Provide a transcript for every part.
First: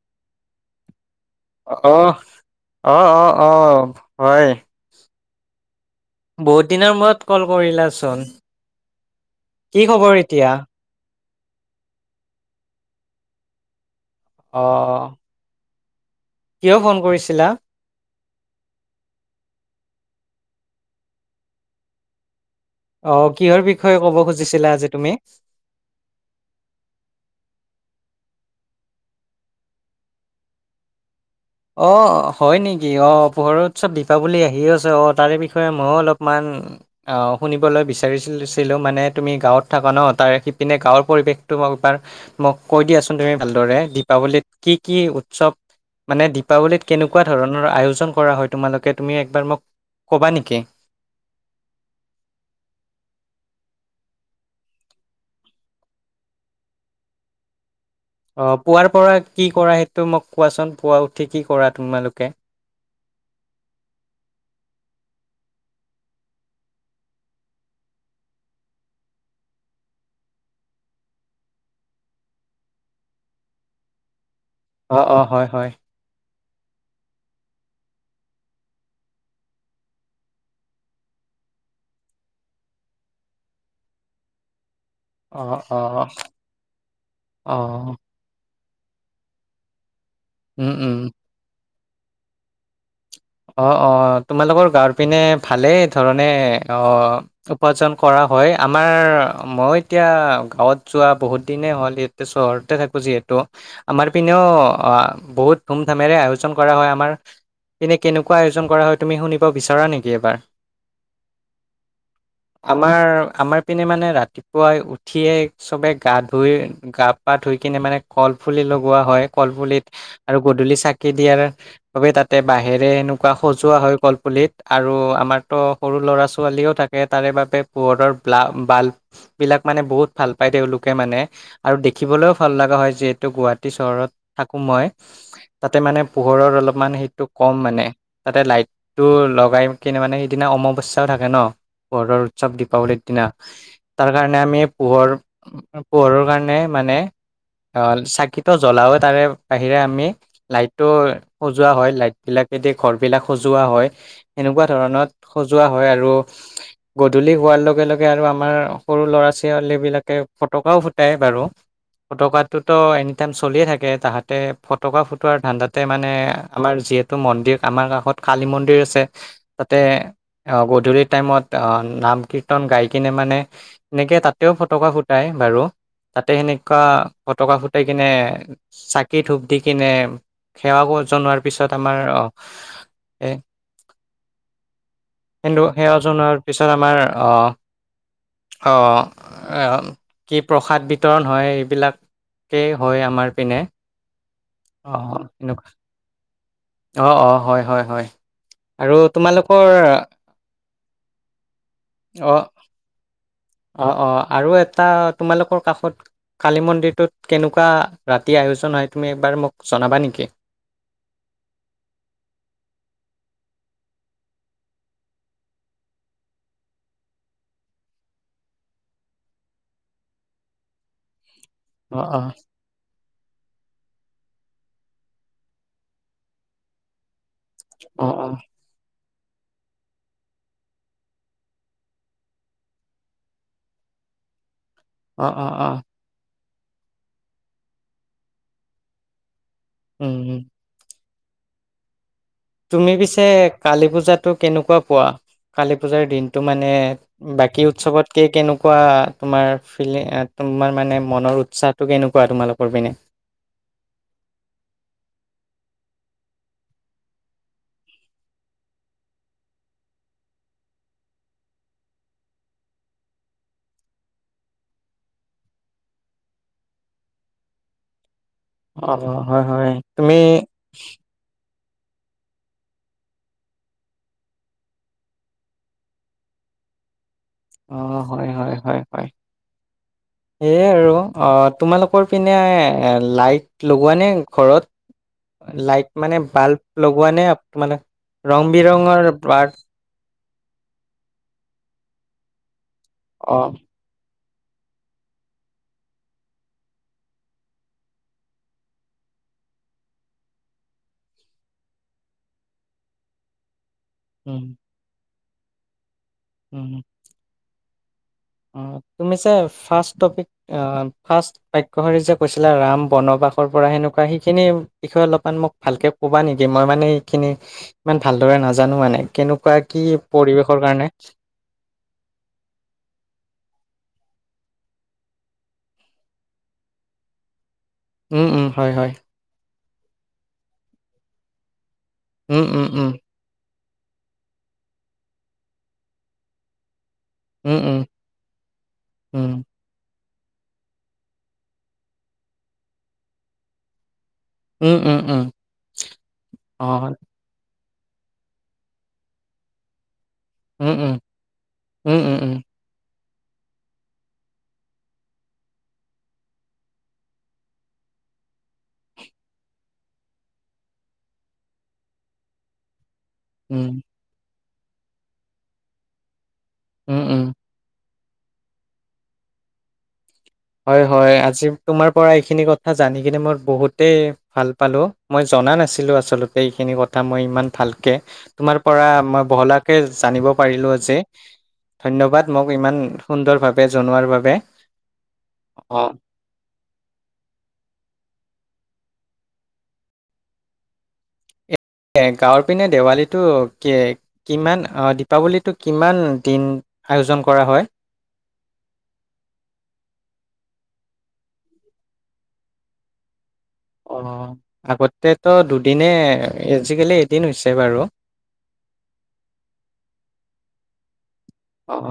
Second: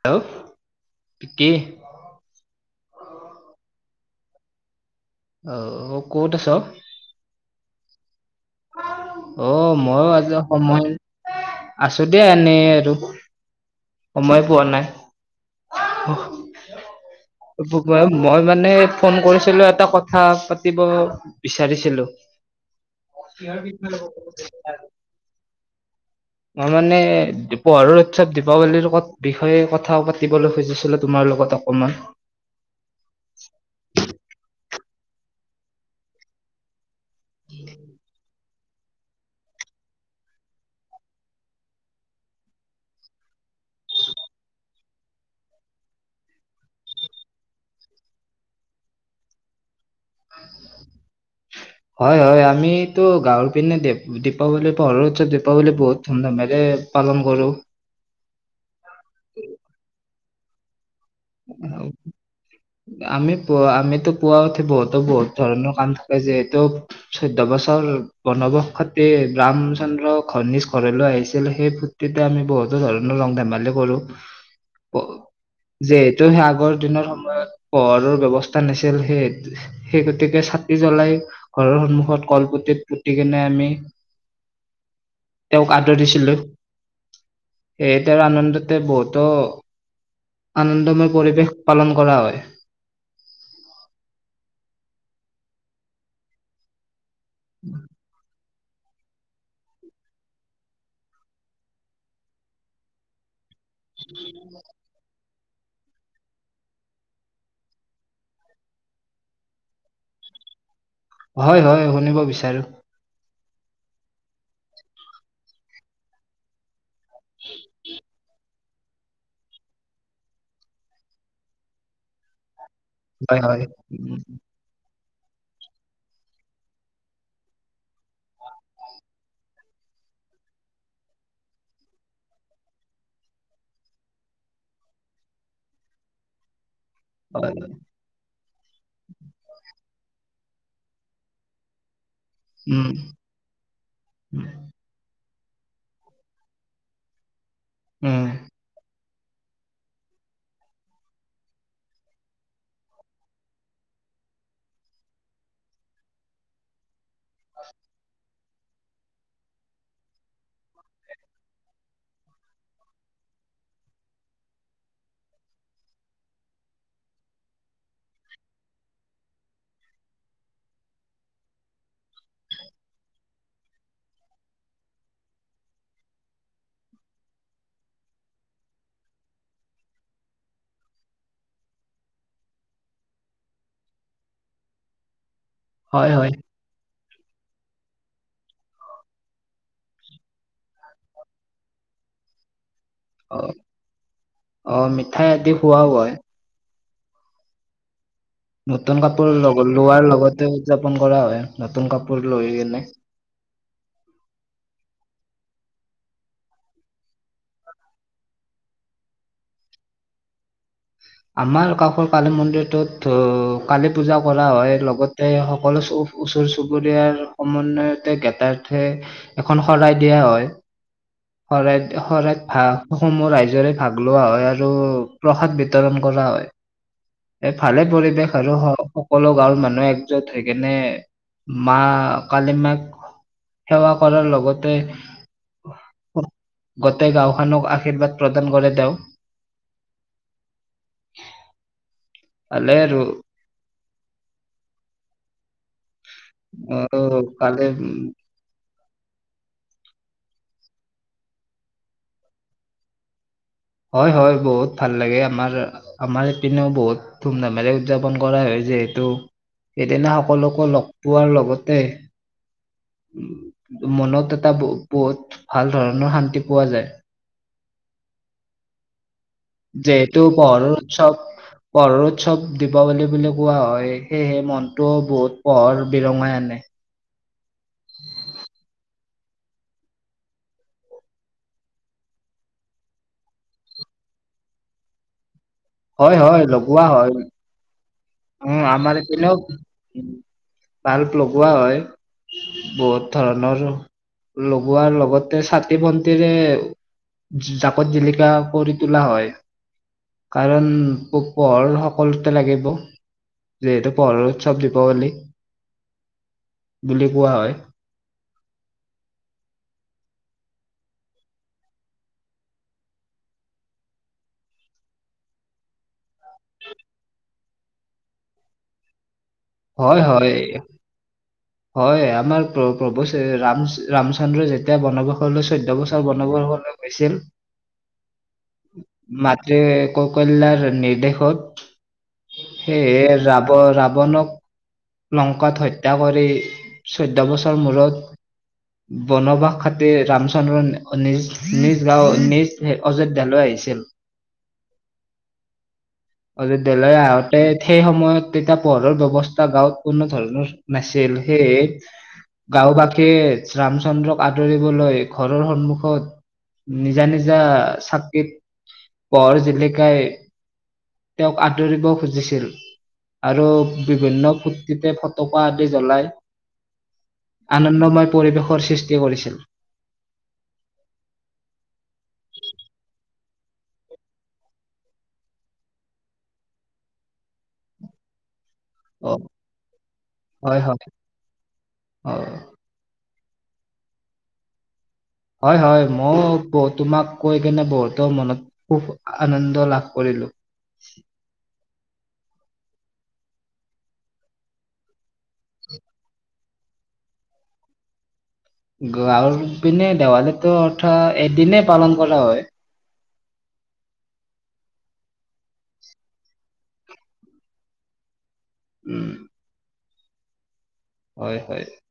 Hello আহ-আহ-অহ-আহ হয়। অ ক'ত আছ বহুত দিনৰ মূৰত কল কৰিলা। চন অ মই আজি সময় আছো দে এনেই আৰু, সময় পোৱা অ নাই। উ [inaudible] কিয় ফোন কৰিছিলা। মই মানে ফোন কৰিছিলো, এটা কথা পাতিব বিচাৰিছিলো। অ কিহৰ বিষয়ে ক'ব খুজিছিলা আজি তুমি অ মানে পহাৰৰ, [inaudible] দীপাৱলীৰ লগত বিষয়ে কথা পাতিলৈ খুজিছিলো তোমালোকত অ হয় নেকি অ পোহৰ উৎচৱ দীপাৱলী আহি আছ অ তাৰে বিষয়ে ময়ো অলপমান অ শুনিবলৈ বিচাৰিছিল। ছিলো মানে তুমি গাঁৱত থাকা ন তাৰ সিপিনে গাঁৱৰ পৰিৱেশটো মোক এবাৰ মোক কৈ দিয়াচোন তুমি ভালদৰে দীপাৱলীত কি-কি উৎসৱ মানে দীপাৱলীত কেনেকুৱা ধৰণৰ আয়োজন কৰা হয়। তোমালোকে তুমি একবাৰ মোক ক'বা নেকি? হয়-হয় আমিতো গাঁৱৰ পিনে দীপাৱলী পোৰৰ উৎৰত দীপাৱলী বহুত ধুমধামেৰে পালন কৰো। অ পুৱোৱাৰ পৰা কি কৰা সেইটো মোক, কোৱাচোন পোৱা উঠ ঠিক কি কৰা তোমালোকে। আমি পুৱ আমিতো পুৱা উঠি বহুতো বহুত ধৰণৰ কাম থাকে। যিহেতু চৈধ্য় বছৰ বনবসতে ৰামচন্দ্ৰ ঘনিজ ঘৰলৈ আহিছিল। সেই ফূৰ্তিতে আমি বহুতো ধৰণৰ ৰং ধেমালি কৰো। অ যে ত সে আগৰ দিনৰ সময়ত, পোহৰৰ ব্যৱস্থা নাছিল, সেই সেই গতিকে চাকি জ্বলাই ঘৰৰ সন্মুখত কলপুতিত পুতি কিনে আমি অ তেওঁক অ আদৰিছিলো, অ সেয়ে তেওঁৰ আনন্দত টে বহুতো উম উম আনন্দময় পৰিৱেশ, পালন কৰা হয়। অ-অ তোমালোকৰ গাৰ পিনে ভালেই ধৰণে অ উপাৰ্জন কৰা হয়। আমাৰ মই এতিয়া গাঁৱত যোৱা বহুত দিনেই হ'ল ইয়াতে চহৰতে থাকোঁ, যিহেতু আমাৰপিনে অ বহুত ধুমধামেৰে আয়োজন কৰা হয়। আমাৰ এনে কেনেকুৱা আয়োজন কৰা হয়। তুমি শুনিব বিচাৰা নেকি এবাৰ? হয়-হয় শুনিব বিচাৰো। আমাৰ আমাৰ পিনে মানে ৰাতিপুৱাই উঠিয়ে চবে গা ধুই গা পা ধুই কিনে মানে কল পুলি লগোৱা হয়, কল পুলিত আৰু গধলি চাকি দিয়াৰ বাবে তাতে বাঁহেৰে এনেকুৱা হয় সজোৱা হয়, উম কলপুলিত আৰু আমাৰতো সৰু ল'ৰা ছোৱালীও থাকে। তাৰে বাবে পোহৰৰ [unintelligible] বালবিলাক মানে বহুত ভাল পায়, তেওঁলোকে মানে আৰু দেখিবলৈও ভাল লগা হয় যিহেতু গুৱাহাটী চহৰত থাকোঁ মই তাতে মানে পোহৰৰ অলপমান হয় কম মানে, তাতে লাইটটো লগাই কিনে মানে সেইদিনা অমাৱস্যাও থাকে ন ঘৰৰ চব উম দীপাৱলীৰ দিনা তাৰ কাৰণে উম, আমি পোহৰ পোহৰৰ কাৰণে মানে অ চাকিত জ্বলাৱত তাৰে বাহিৰে আমি লাইটটো সজোৱা হয়। লাইট বিলাকেদি ঘৰ বিলাক সজোৱা হয়, এনেকুৱা ধৰণত সজোৱা হয়, আৰু গধূলি হোৱাৰ লগে-লগে আৰু আম আমাৰ সৰু ল'ৰা-ছোৱালীবিলাকে ফটকাও ফুটাই বাৰু ফটকাটোতো এনিটাইম চলিয়ে থাকে তাহাঁতে ফটকা ফুটোৱাৰ ধানদাতে মানে আমাৰ যীয়েত টো মন্দিৰ আমাৰ কাষত কালী মন্দিৰ আছে। তাতে গধূলি টাইমত নাম কীৰ্তন গাই কিনে মানে সেনেকৈ তাতেও ফটকা ফুটাই বাৰু তাতে সেনেকুৱা ফটকা ফুটাই কিনে চাকি ধূপ দি কিনে সেৱা জনোৱাৰ পিছত আমাৰ অ কিন্তু সেৱ হয় হয়। জনাৰ পিছত আমাৰ অ অ', অ ', এ, কি প্ৰসাদ বিতৰণ হয় এইবিলা কেই হয় আমাৰ অ, পিনে অ', মিঠাই অ আদি খোৱাও হয়। অ', অ', হয়, হয়, হয়। আৰু নতুন কাপোৰ লগ তোমালোকৰ লোৱাৰ লগতে উদযাপন কৰা হয়, নতুন কাপোৰ অ', লৈ কিনে অ', অ', আৰু এটা তোমালোকৰ কাষত কালী মন্দিৰটোত কেনেকুৱা ৰাতি আয়োজন হয় তুমি এবাৰ মোক জনাবা নেকি? আমাৰ কাষৰ কালী মন্দিৰটোত কালী পূজা কৰা হয়, লগতে সকলো চো ওচৰ চুবুৰীয়াৰ সমন্বয়তে গেটাৰ্থে এখন শৰাই দিয়া হয় শৰাইত অ', অ', শৰাইত ভা সমূহ ৰাইজৰে ভাগ লোৱা হয় আৰু প্ৰসাদ বি বিতৰণ কৰা হয়। এ, ভালে অ', পৰিৱেশ অ', আৰু হয় অ সকলো গাঁৱৰ মানুহে একজোট হৈ কেনে মা কালি মাক সেৱা কৰাৰ লগত তে অ', অ', অ', গোটেই গাঁওখনক আশীৰ্বাদ প্ৰদান কৰে তেওঁ। উম', উম'। [inaudible] তুমি আৰু পিছে কালী পূজাটো কেনেকুৱা পোৱা, কালী পূজাৰ দিনটো মানে অ কালি বাকী উম, উৎসৱতকে কেনে কুৱা তোমাৰ ফিলিঙ এ, তোমাৰ মানে মনৰ উৎসাহটো কেনেকুৱা, তোমালোকৰ পিনে। হয়, হয়, বহুত ভাল লাগে আমাৰ, আমাৰ ইপিনেও বহুত ধুম ধামেৰে উদযাপন কৰা হয় যিহেতু, সেইদিনা সকলোকো লগ পোৱাৰ লগতে মনত এটা ব বৌত ভাল ধৰণৰ শান্তি পোৱা যায়। অ', অ'। যিহেতু পহৰৰ উৎসৱ পহৰৰ উৎসৱ দীপাৱলী বুলি কোৱা হয়, সেয়েহে মনটো বহুত পহৰ বিৰঙাই আনে। অ', হয়, হয়, হয়, হয়, সেয়াই আৰু অ', তোমালোকৰ পিনে লাইট লগোৱানে ঘৰত। লাইট হয় মানে হয় বাল্ব লগোৱা হয় নে মানে ৰং উম আমাৰ বিৰঙৰ প্ৰাত ইপিনেও বাল্ব লগোৱা হয়। বহুত অ ধৰণৰ। লগোৱাৰ লগতে চাকি বন্তিৰে জাকত জিলিকা কৰি তোলা হয় কাৰণ পো পোহৰ সকলোতে লাগিব যিহেতু পহৰৰ উম উৎসৱ দীপাৱলী উম বুলি কোৱা হয়। তুমি যে ফাষ্ট টপিক অ, ফাষ্ট বাক্যশাৰী যে কৈছিলা ৰাম বনবাসৰ পৰা সেনেকুৱা সেইখিনি বিষয়ে অলপমান মোক ভালকে ক'বা নেকি, মই মানে এইখিনি ইমান ভালদৰে নাজানো মানে কেনে কুৱা কি হয় হয় পৰিৱেশৰ কাৰণে হয় আমাৰ প্ৰ প্ৰভু ৰাম ৰামচন্দ্ৰ যেতিয়া বনবসলৈ চৈধ্য় বছৰ বনবসলৈ গৈছিল। উম-উম হয়-হয় যে ককলললাৰ নিৰ্দেশক উম উম উম সেই যাব ৰাৱণক লংকাত হত্যা কৰি চৈধ্য় উম বছৰ উম মূৰত বনবাস উম খাতে ৰাম চন্দ্ৰ নিজ-নিজ গাঁও নিজ অযোধ্যালৈ আহিছিল। উম উম উম অ দলে আগতে সেই সময়ত তেতিয়া পোৰৰ ব্যয়ৱস্থা গাঁত পৰ্ণ থল উম উম নাছিল সেই উম উম উম গাঁও বী কে ৰামচন্দ্ৰক আদৰিবলৈ ঘৰৰ সন্মুখত নিজা নিজা চাকিত পহৰ জিলিকাই তেওঁক আদৰিব খুজিছিল। আৰু উম বিভিন্ন ফূৰ্তিতে ফটকা আদি জ্বলাই উম, উম, আনন্দময় পৰিৱেশৰ সৃষ্টি কৰিছিল। হয়-হয় আজি তোমাৰ পৰা এইখিনি কথা তথা জানি কিনে মই বহুতেই ভাল পালোঁ মই জনা নাছিলোঁ আচলতে এইখিনি কথা মই ইমান ভালকৈ। তোমাৰ পৰা অ মই বহলাকৈ জানিব হয় হয় পাৰিলোঁজি ধন্যবাদ অ মোক ইমান সুন্দৰভাৱে জনোৱাৰ বাবে হয়-হয় অ', মই ব তোমাক কৈ কেনে বহুতো মনত খুব আনন্দ লাভ কৰিলো। গাঁৱৰ পিনে দেৱালীটো কিমান দীপাৱলীটো কিমান দিন আয়োজন কৰা হয়। গাঁৱৰ দিনে দেৱালীটো অৰ্থা এদিনেই পালন কৰা হয়। অ আগতেতো দুদিনে আজিকালি এদিন হৈছে, বাৰু উম হয়-হয় অ',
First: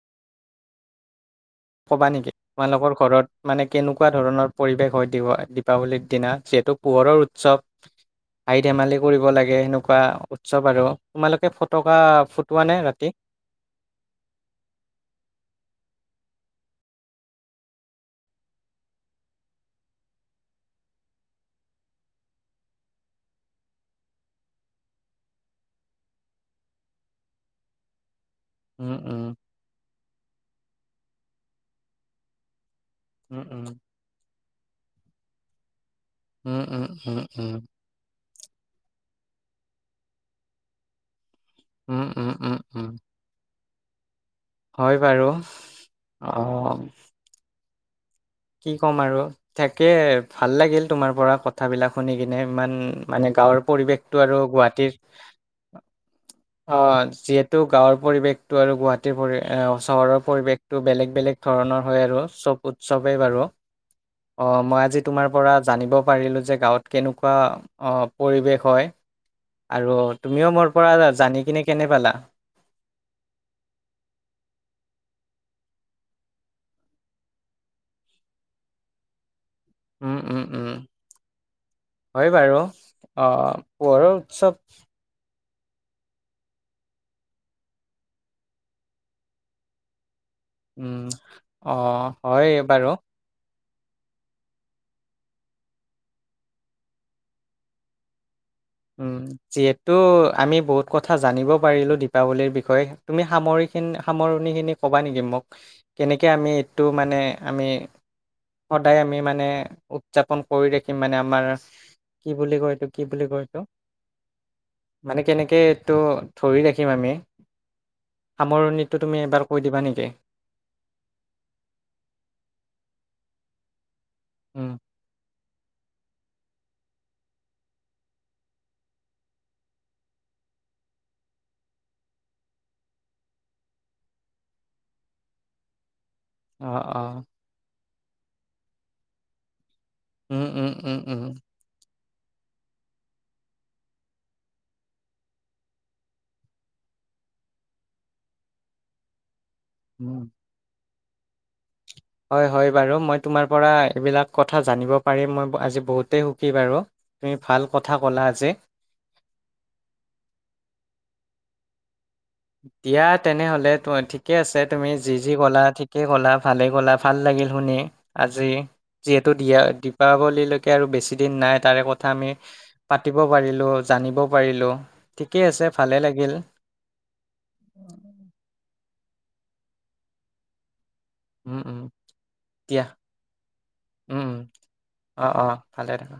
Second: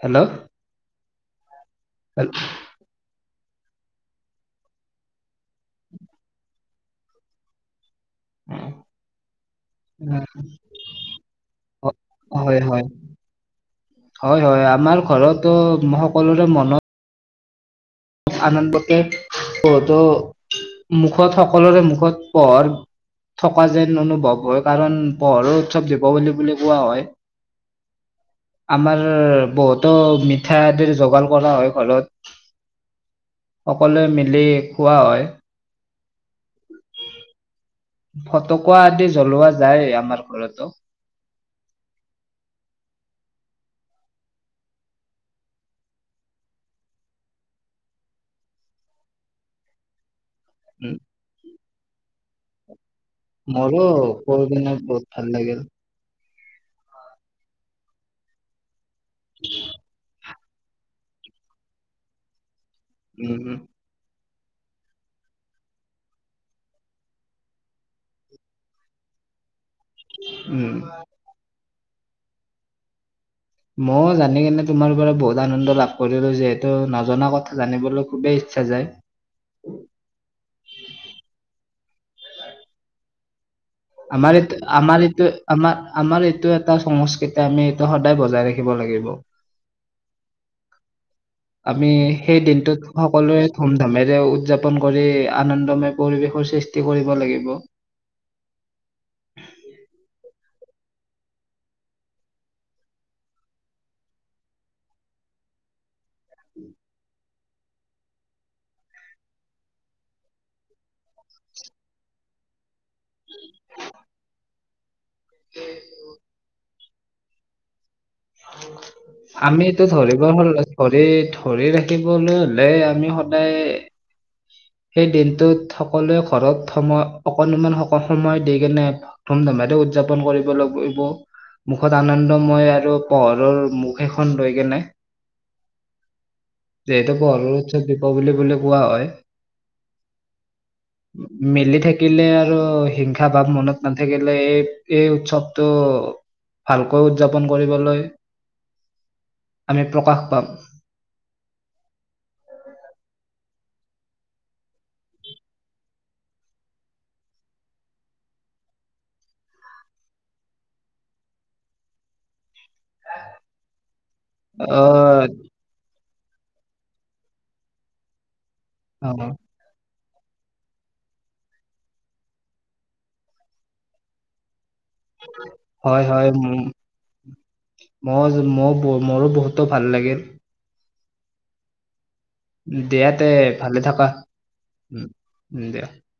হেল্ল'। কবা নেকি হেল্ল'? তোমালোকৰ ঘৰত। মানে কেনেকুৱা ধৰণৰ পৰিৱেশ হয় দীপাৱলীৰ দিনা যিহেতু পোহৰৰ উৎসৱ। হাঁহি ধেমালি কৰিব লাগে, সেনেকুৱা উৎসৱ আৰু তোমালোকে ফটকা হয় ফুটোৱা নে হয় ৰাতি। [inaudible] হয় হয় আমাৰ ঘৰতো মনত। আনন্দক বহুতো মুখত সকলোৰে মুখত পোহৰ থকা যেন অনুভৱ হয়, কাৰণ পোহৰো উৎসৱ দীপৱলী বুলি কোৱা হয়। উম আমাৰ উম বহুতো মি। ঠা আদিৰ যোগান কৰা হয় ঘৰত। উম উম সকলোৱে মিলি খোৱা হয়। উম উম উম উম ফটকা আদি জ্বলোৱা যায়, ‌ আমাৰ ঘৰতো। উম-উম-উম-উম। হয় বাৰু অহ। কি ক'ম আৰু থাকে। ভাল লাগিল উম, তোমাৰ পৰা ক। কথাবিলাক শুনি কিনে ইমান। মানে গাঁৱৰ মোৰো পৰিৱেশটো আৰু কৈ কিনে গুৱাহাটীৰ। বহুত ভাল লাগিল। অ যিহেতু গাঁৱৰ পৰিৱেশতটো আৰু গুৱাহাটী। চহৰৰ পৰিৱেশ। টো বেলেগ-বেলেগ ধৰণৰ হয় আৰু চব উস। উম-উম। মই আজি তোমাৰ পৰা জানিব পাৰিলোঁ যে গাঁৱত কেনেকুৱা অ পৰিৱেশ হয়। আৰু তুমিও মোৰ উম। পৰা জানি কিনে কেনে পালা। মই জানি কেনে তোমাৰ পৰা বহুত আনন্দ লাভ কৰিলো। যিহেতু নজনা কথা জানিবলৈ খুবেই ইচ্ছা যায়। উম-উম-উম হয় বাৰু অহ। আমাৰ এতে আমাৰ এতে। আমাৰ-আমাৰ এইটো এটা সংস্কৃতি আমি এইটো সদায় বজাই ৰাখিব লাগিব। উম অ হয় বাৰু। ধুমধামেৰে উদযাপন কৰি আনন্দময় পৰিৱেশৰ সৃষ্টি কৰিব লাগিব। উম যিহেতু আমি বহুত কথা জানিব পাৰিলোঁ, দীপাৱলীৰ বিষয়ে তুমি সামৰিন সামৰণিখিনি ক'বা নেকি মোক। কেনেকৈ আমি এইটো মানে। আমি সদায় আমি মানে উদযাপন কৰি ৰাখিম মানে আমাৰ কি বুলি কয়, এইটো। কি বুলি কয়। মানে কেনেকেটো ধৰি ৰাখি। খিম আমি। সামৰণিটো তুমি এবাৰ কৈ দিবা নেকি? [unintelligible] উম, সেই দিনটোত সকলোৱে ঘৰত সময় অকনমান স'ক সময় দি কেনে ধুমধামেৰে উদযাপন কৰিব লাগিব। মুখত আনন্দময় আৰু পোহৰৰ মুখ এখন লৈ কেনে অ', যিহেতু অ', পৰ [unintelligible] দীপাৱলী বুলি কোৱা হয়। উম-উম-উম-উম-উ কিলে আৰু হিংসা ভাৱ মনত নাথাকিলে। এই এই উৎসৱটো ভালকৈ উদযাপন কৰিবলৈ আমি প্ৰকাশ পাম হয়-হয় বাৰু মই তোমাৰ পৰা এইবিলাক কথা জানিব পাৰি মই ব আজি বহুতে সুখী বাৰু তুমি ভাল কথা ক'লা আজি। দিয়া তেনেহলে তম ঠিকে আছে তুমি যি-যি আহ ক কলা- কেই ক'লা ভালেই ক'লা ভাল লাগিল শুনি আজি যিহেতু অ দিয়া দী- পাৱলী লৈকে আৰু বেছিদিন নাই তাৰে কথা আমি পাতিব পাৰিলোঁ জানিব পাৰিলোঁ। ঠিকেই আছে ভালে হয়-হয় লাগিল। উম মই [unintelligible] ব মোৰো বহুতো ভাল লাগিল। উম-উম দিয়া তে ভালে থাকা উম, উম, অ', অ', উম দিয়া। ভালে থাকা।